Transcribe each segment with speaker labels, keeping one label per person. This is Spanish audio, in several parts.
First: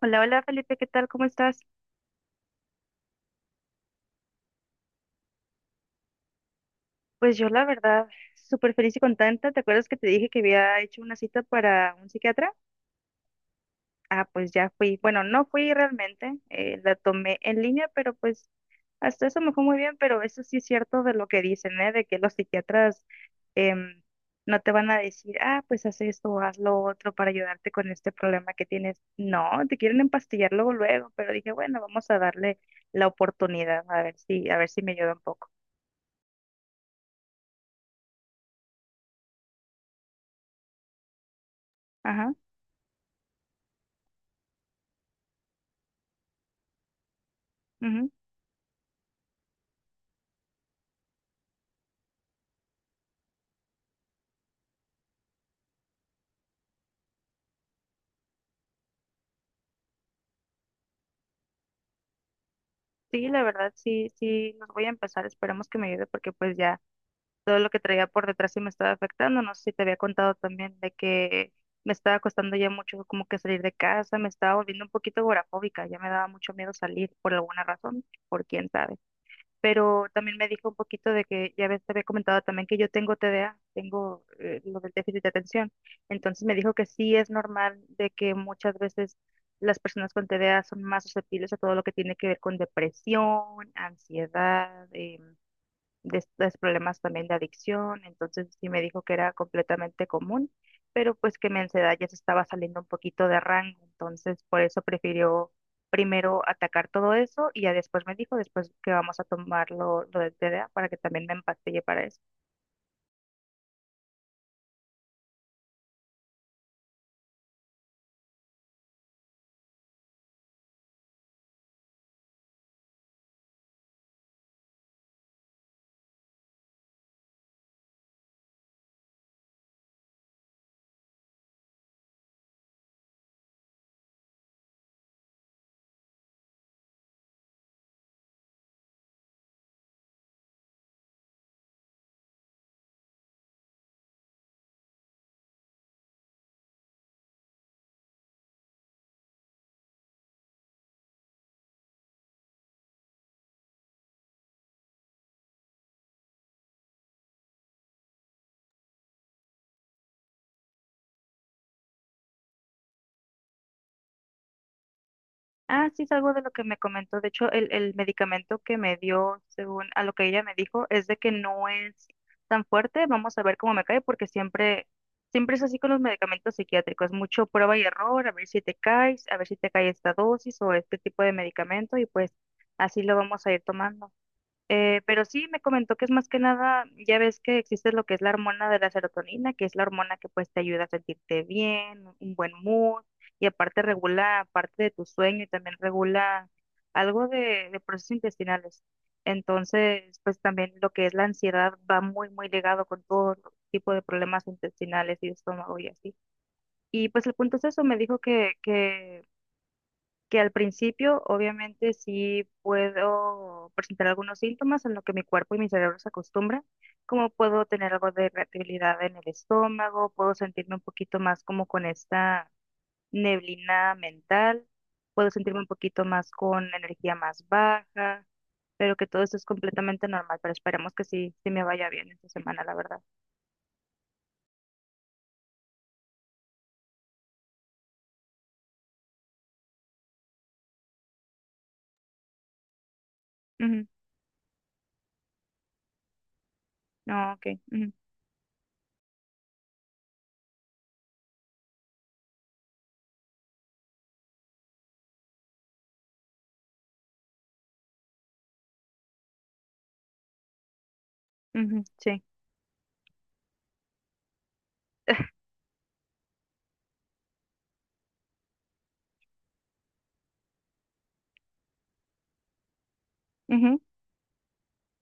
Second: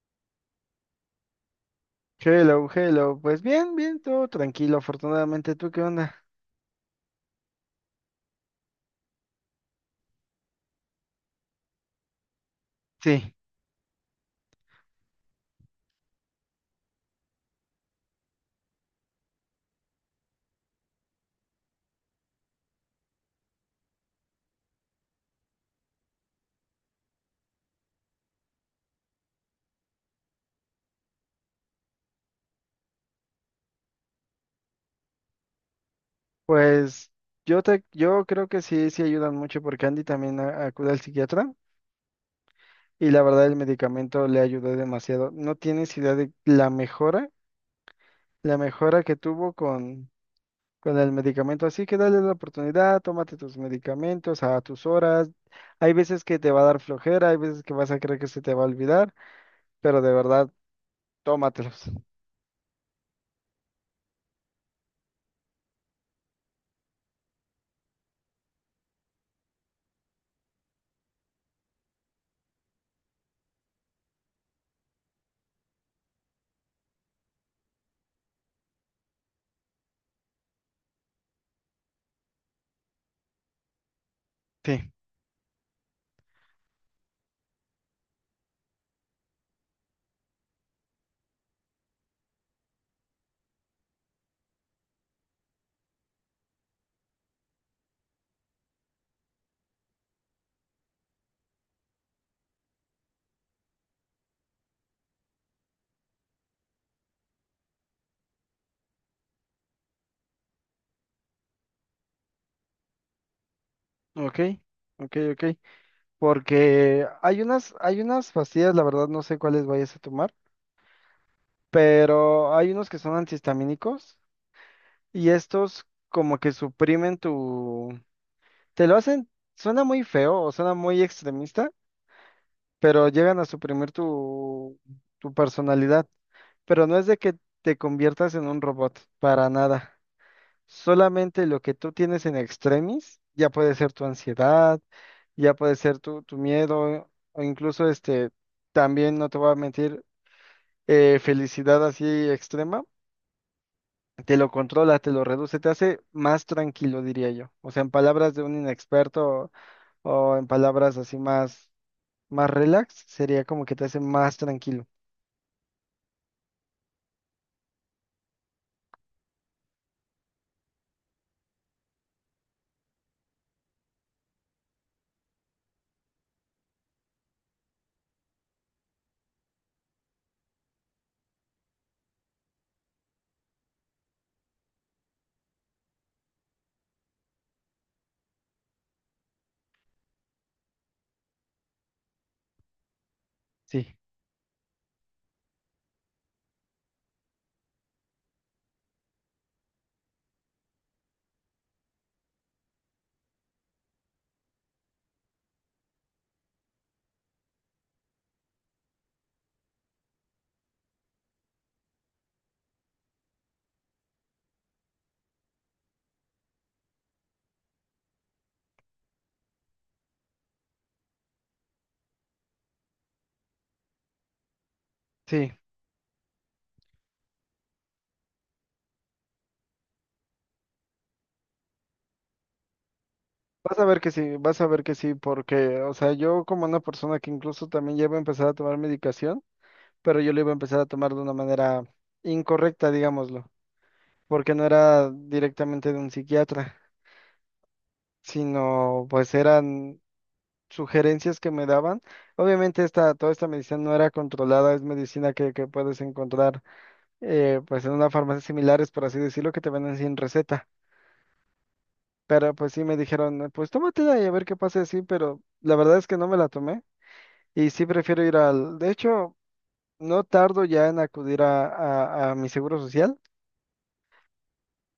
Speaker 1: Hola, hola Felipe, ¿qué tal? ¿Cómo estás?
Speaker 2: Hello, hello. Pues bien, todo tranquilo, afortunadamente. ¿Tú qué onda?
Speaker 1: Pues yo la verdad, súper feliz y contenta. ¿Te acuerdas que te dije que había hecho una cita para un psiquiatra?
Speaker 2: Sí,
Speaker 1: Ah, pues ya fui. Bueno, no fui realmente, la tomé en línea, pero pues hasta eso me fue muy bien, pero eso sí es cierto de lo que dicen, ¿eh? De que los psiquiatras em, no te van a decir, ah, pues haz esto, o haz lo otro para ayudarte con este problema que tienes. No, te quieren empastillar luego, luego, pero dije, bueno, vamos a darle la oportunidad, a ver si me ayuda un poco.
Speaker 2: pues yo creo que sí, sí ayudan mucho porque Andy también acude al psiquiatra
Speaker 1: Ajá.
Speaker 2: y la verdad el medicamento le ayudó demasiado. No tienes idea de la mejora que tuvo con el medicamento. Así que dale la oportunidad, tómate tus medicamentos a tus horas. Hay veces que te va a dar flojera, hay veces que vas a creer que se te va a olvidar, pero de verdad, tómatelos.
Speaker 1: Sí, la verdad, sí, sí, los voy a empezar. Esperemos que me ayude porque pues ya todo lo que traía por detrás sí me estaba afectando. No sé si te había contado también de que me estaba costando ya mucho como que salir de casa, me estaba volviendo un poquito agorafóbica, ya me daba mucho miedo salir por alguna razón, por quién sabe, pero también me dijo un poquito de que ya ves, te había comentado también que yo tengo TDA, tengo lo del
Speaker 2: Sí,
Speaker 1: déficit de atención. Entonces me dijo que sí es normal de que muchas veces las personas con TDA son más susceptibles a todo lo que tiene que ver con depresión, ansiedad, de estos problemas también de adicción, entonces sí me dijo que era completamente común, pero pues que mi ansiedad ya se estaba saliendo un poquito de rango, entonces por eso prefirió primero atacar todo eso y ya después me dijo, después que vamos a tomar lo del TDA para que también me empastille para eso.
Speaker 2: ok, ok, ok. Porque hay unas pastillas, la verdad no sé cuáles vayas a tomar, pero hay unos que son antihistamínicos y estos como que suprimen tu... Te lo hacen, suena muy feo o suena muy extremista, pero llegan a suprimir tu personalidad. Pero no es de que te conviertas en un robot, para nada. Solamente lo que tú tienes en extremis, ya puede ser tu ansiedad, ya puede ser tu miedo, o incluso este, también no te voy a mentir, felicidad así extrema, te lo controla, te lo reduce, te hace más tranquilo, diría yo. O sea, en palabras de un inexperto o en palabras así más relax, sería como que te hace más tranquilo.
Speaker 1: Ah, sí, es algo de lo que me comentó. De hecho, el medicamento que me dio, según a lo que ella me dijo, es de que no es tan fuerte. Vamos a ver cómo me cae, porque siempre es así con los medicamentos psiquiátricos. Mucho prueba y error, a ver si te caes, a ver si te cae esta dosis o este tipo de medicamento, y pues así lo vamos a ir tomando. Pero sí me comentó que es más que nada, ya ves que existe lo que es la hormona de la serotonina, que es la hormona que pues te ayuda a sentirte bien, un buen mood, y aparte
Speaker 2: Sí,
Speaker 1: regula parte de tu sueño y también regula algo de procesos intestinales. Entonces, pues también lo que es la ansiedad va muy ligado con todo tipo de problemas intestinales y de estómago y así. Y pues el punto es eso, me dijo que que al principio obviamente sí puedo presentar algunos síntomas en lo que mi cuerpo y mi cerebro se acostumbran, como puedo tener algo de irritabilidad en el estómago, puedo sentirme un poquito más como con esta neblina mental, puedo
Speaker 2: sí.
Speaker 1: sentirme un poquito más con energía más baja, pero que todo esto es completamente normal, pero esperemos que sí, sí me vaya bien esta semana, la verdad.
Speaker 2: Vas a ver que sí, vas a ver que sí, porque, o sea, yo como una persona que incluso también llevo a empezar a tomar medicación, pero yo lo iba a empezar a tomar de una manera incorrecta, digámoslo,
Speaker 1: Ujú.
Speaker 2: porque no era directamente de un psiquiatra,
Speaker 1: No, ok, ujú,
Speaker 2: sino pues eran sugerencias que me daban. Obviamente toda esta medicina no era controlada, es medicina que puedes encontrar pues en una farmacia similares, por así decirlo, que te venden sin receta.
Speaker 1: ujú, sí.
Speaker 2: Pero pues sí me dijeron, pues tómatela y a ver qué pasa así, pero la verdad es que no me la tomé y sí prefiero ir al... De hecho, no tardo ya en acudir a mi seguro social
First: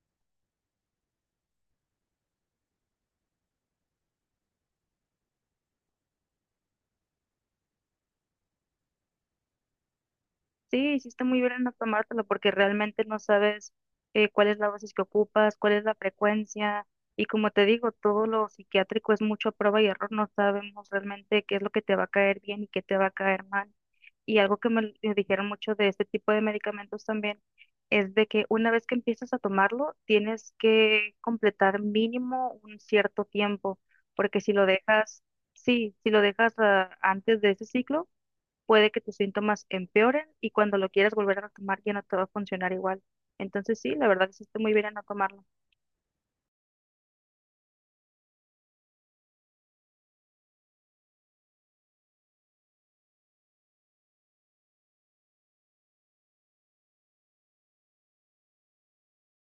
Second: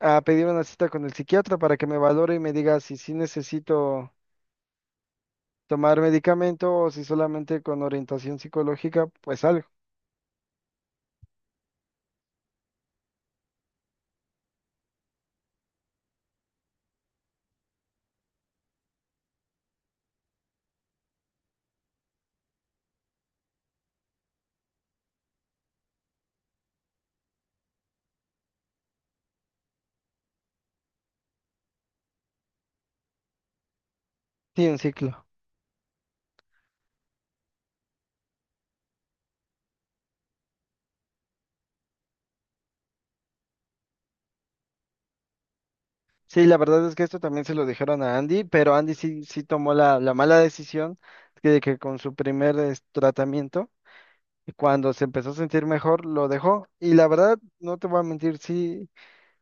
Speaker 2: a pedir una cita con el psiquiatra para que me valore y me diga si sí necesito tomar medicamento o si solamente con orientación psicológica, pues algo.
Speaker 1: Sí, hiciste muy bien en no tomártelo porque realmente no sabes cuál es la dosis que ocupas, cuál es la frecuencia. Y como te digo, todo lo psiquiátrico es mucho prueba y error. No sabemos realmente qué es lo que te va a caer bien y qué te va a caer mal. Y algo que me dijeron mucho de este tipo de medicamentos también es de que una vez que empiezas a tomarlo, tienes que completar mínimo un cierto tiempo, porque si lo
Speaker 2: Sí, un
Speaker 1: dejas,
Speaker 2: ciclo.
Speaker 1: sí, si lo dejas antes de ese ciclo, puede que tus síntomas empeoren y cuando lo quieras volver a tomar ya no te va a funcionar igual. Entonces sí, la verdad hiciste muy bien en no tomarlo.
Speaker 2: Sí, la verdad es que esto también se lo dijeron a Andy, pero Andy sí, sí tomó la mala decisión de que con su primer tratamiento, cuando se empezó a sentir mejor, lo dejó. Y la verdad, no te voy a mentir, sí,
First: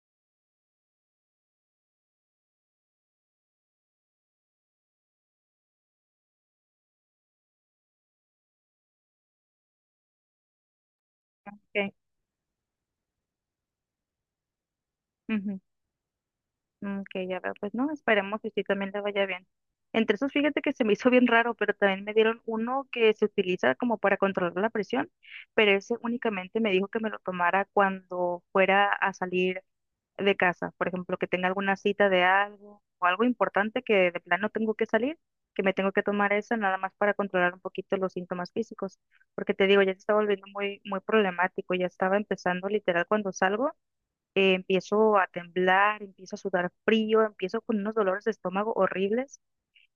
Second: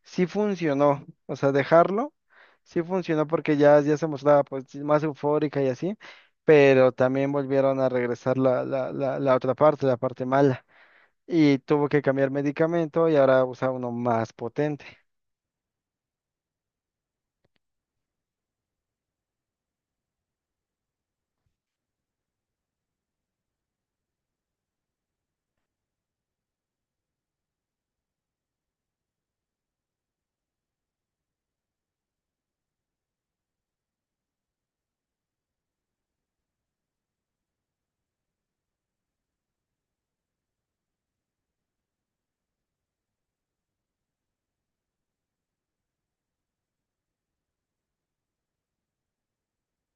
Speaker 2: sí funcionó, o sea, dejarlo, sí funcionó porque ya se mostraba pues sí, más eufórica y así, pero también volvieron a regresar la otra parte, la parte mala, y tuvo
Speaker 1: Ok,
Speaker 2: que cambiar medicamento y ahora usa uno más potente.
Speaker 1: ujú, mm, ok, ya veo. Pues no, esperemos que sí también le vaya bien. Entre esos, fíjate que se me hizo bien raro, pero también me dieron uno que se utiliza como para controlar la presión, pero ese únicamente me dijo que me lo tomara cuando fuera a salir de casa, por ejemplo, que tenga alguna cita de algo o algo importante que de plano tengo que salir, que me tengo que tomar eso nada más para controlar un poquito los síntomas físicos, porque te digo, ya se está volviendo muy problemático, ya estaba empezando literal cuando salgo, empiezo a temblar, empiezo a sudar frío, empiezo con unos dolores de estómago horribles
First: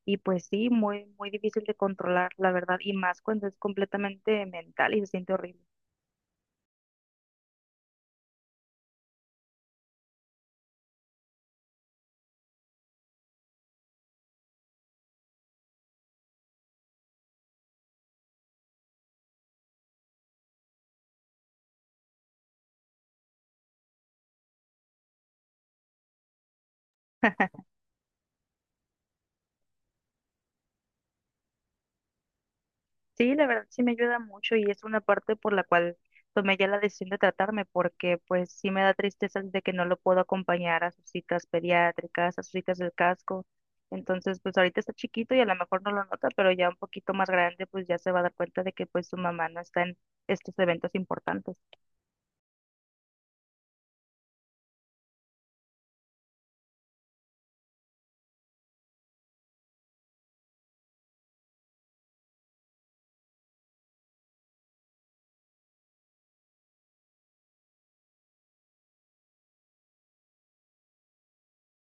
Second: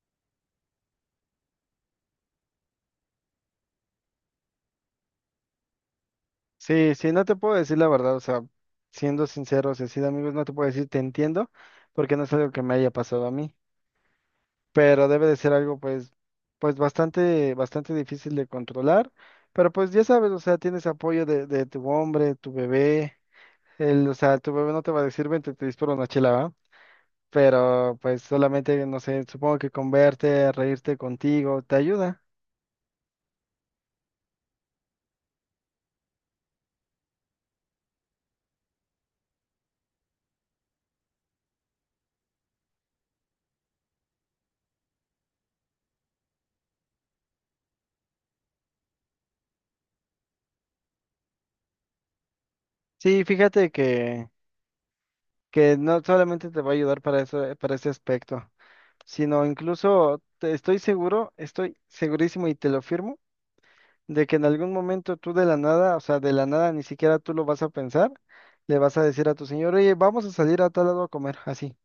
Speaker 1: y pues sí, muy difícil de controlar, la verdad, y más cuando es completamente mental y se siente horrible.
Speaker 2: Sí, sí, no te puedo decir la verdad, o sea, siendo sincero, y así de amigos, no te puedo decir te entiendo, porque no es algo que me haya pasado a mí. Pero debe de ser algo pues, pues bastante, bastante difícil de controlar, pero pues ya sabes, o sea, tienes apoyo de tu hombre, tu bebé, él, o sea, tu bebé no te va a decir, vente, te disparo una chela, ¿va? Pero pues solamente, no sé, supongo que con verte, reírte contigo, te ayuda.
Speaker 1: Sí, la verdad sí me ayuda mucho y es una parte por la cual tomé ya la decisión de tratarme, porque pues sí me da tristeza de que no lo puedo acompañar a sus citas pediátricas, a sus citas del casco. Entonces, pues ahorita está chiquito y a lo mejor no lo nota, pero ya un poquito más grande, pues ya se va a dar cuenta de que pues su mamá no está en estos eventos importantes.
Speaker 2: Sí, fíjate que no solamente te va a ayudar para eso, para ese aspecto, sino incluso, estoy seguro, estoy segurísimo y te lo firmo de que en algún momento tú de la nada, o sea, de la nada ni siquiera tú lo vas a pensar, le vas a decir a tu señor, oye, vamos a salir a tal lado a comer, así,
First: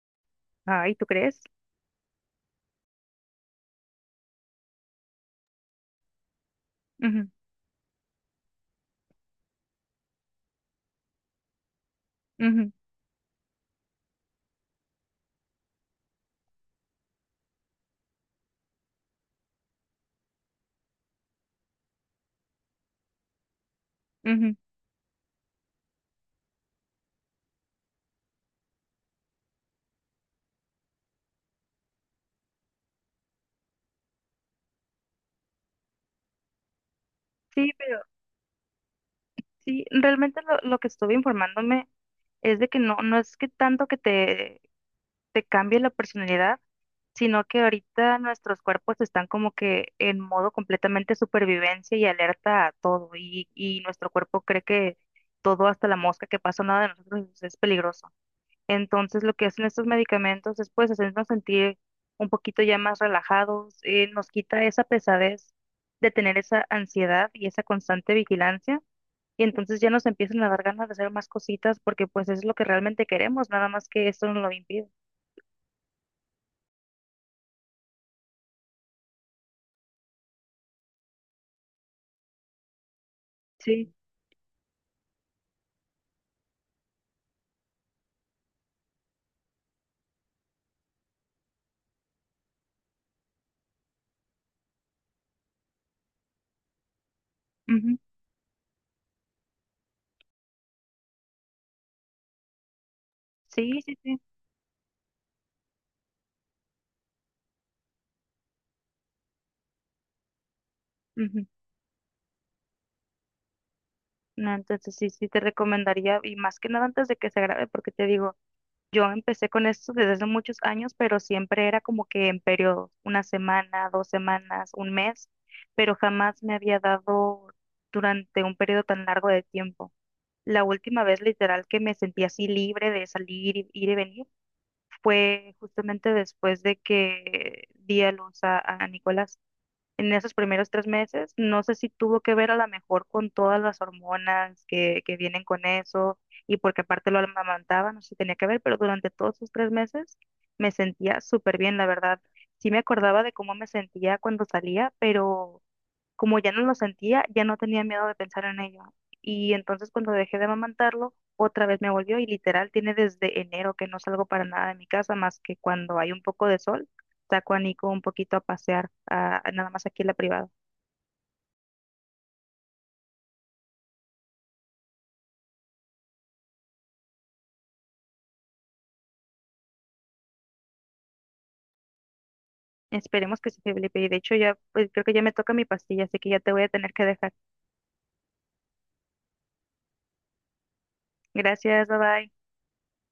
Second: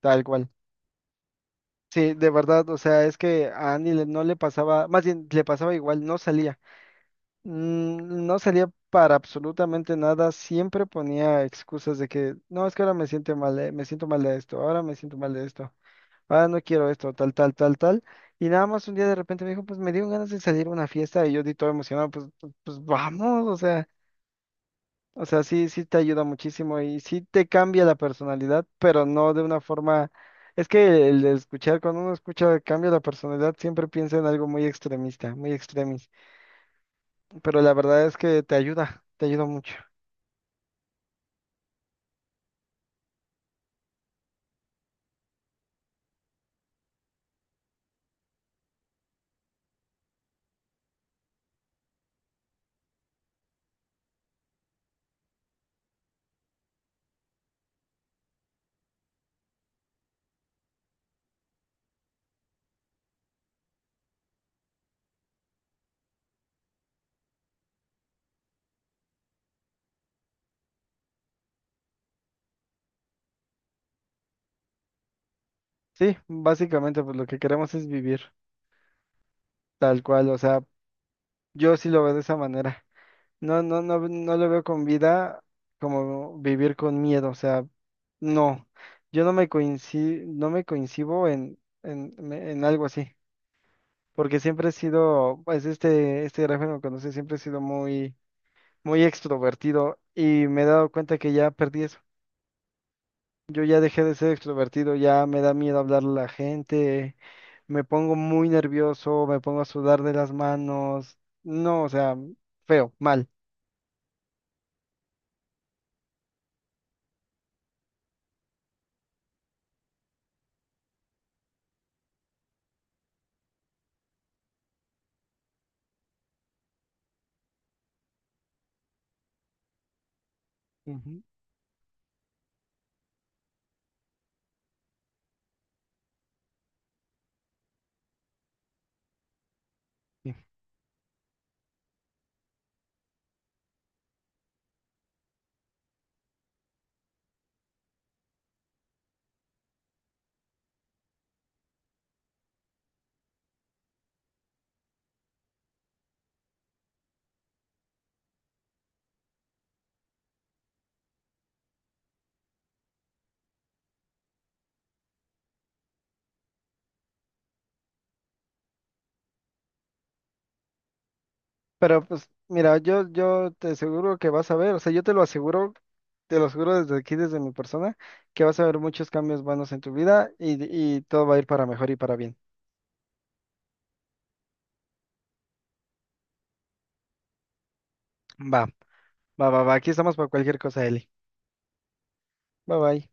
Speaker 2: tal cual.
Speaker 1: Ay, ¿tú crees?
Speaker 2: Sí, de verdad, o sea, es que a Andy no le pasaba, más bien le pasaba igual, no salía.
Speaker 1: Ujú,
Speaker 2: Mm, no salía para absolutamente nada, siempre ponía excusas de que, no,
Speaker 1: ujú,
Speaker 2: es que ahora me siento mal de esto, ahora me siento mal de esto, ahora no quiero esto, tal, tal, tal, tal. Y nada más un día de repente me dijo, pues me dieron ganas de salir a una fiesta y yo di todo emocionado, pues, vamos, o sea.
Speaker 1: ujú.
Speaker 2: O sea, sí, sí te ayuda muchísimo y sí te cambia la personalidad, pero no de una forma... Es que el de escuchar, cuando uno escucha cambia la personalidad, siempre piensa en algo muy extremista, muy extremis, pero
Speaker 1: Sí,
Speaker 2: la
Speaker 1: pero
Speaker 2: verdad es que te ayuda mucho.
Speaker 1: sí, realmente lo que estuve informándome es de que no, no es que tanto que te cambie la personalidad, sino que ahorita nuestros cuerpos están como que en modo completamente supervivencia y alerta a todo, y nuestro cuerpo cree que todo, hasta la mosca que pasa nada de nosotros, es peligroso. Entonces lo que hacen estos medicamentos es pues hacernos sentir un poquito ya más relajados, nos quita esa pesadez de tener esa ansiedad y esa constante vigilancia. Y entonces ya nos empiezan a dar ganas de hacer más cositas porque pues es lo que realmente queremos, nada más que esto nos lo impide.
Speaker 2: Sí, básicamente pues lo que queremos es vivir tal cual, o sea, yo sí lo veo de esa manera. No, no,
Speaker 1: Sí.
Speaker 2: no, no lo veo con vida como vivir con miedo, o sea, no, yo no me coincido, no me coincido en algo así. Porque siempre he sido, pues este gráfico que conoce, siempre he sido
Speaker 1: Ujú.
Speaker 2: muy, muy extrovertido y me he dado cuenta que ya perdí eso. Yo
Speaker 1: Sí,
Speaker 2: ya
Speaker 1: sí,
Speaker 2: dejé de
Speaker 1: sí.
Speaker 2: ser extrovertido, ya me da miedo hablarle a la gente, me pongo muy nervioso, me pongo a sudar de las manos,
Speaker 1: Ujú.
Speaker 2: no, o sea, feo, mal.
Speaker 1: No, entonces sí, sí te recomendaría, y más que nada antes de que se grabe, porque te digo, yo empecé con esto desde hace muchos años, pero siempre era como que en periodos, una semana, dos semanas, un mes, pero jamás me había dado durante un periodo tan largo de tiempo. La última vez
Speaker 2: Ujú,
Speaker 1: literal que me sentí así libre de salir, ir y venir, fue justamente después de que di a luz a Nicolás, en
Speaker 2: sí.
Speaker 1: esos primeros 3 meses. No sé si tuvo que ver a lo mejor con todas las hormonas que vienen con eso y porque aparte lo amamantaba, no sé si tenía que ver, pero durante todos esos 3 meses me sentía súper bien, la verdad. Sí me acordaba de cómo me sentía cuando salía, pero como ya no lo sentía, ya no tenía miedo de pensar en ello. Y entonces cuando dejé de amamantarlo, otra vez me volvió y literal tiene desde enero que no salgo para nada de mi casa más que cuando hay un poco de sol, saco a Nico un poquito a pasear, a nada más aquí en la privada.
Speaker 2: Pero pues mira, yo te aseguro que vas a ver, o sea, yo te lo aseguro desde aquí, desde mi persona, que vas a ver muchos cambios buenos en tu vida y todo va a ir para mejor y para bien.
Speaker 1: Esperemos que sí, Felipe. Y de hecho ya, pues creo que ya me toca mi pastilla, así que ya te voy a tener que dejar.
Speaker 2: Va. Va, va, va. Aquí estamos para cualquier cosa, Eli.
Speaker 1: Gracias, bye bye.
Speaker 2: Bye, bye.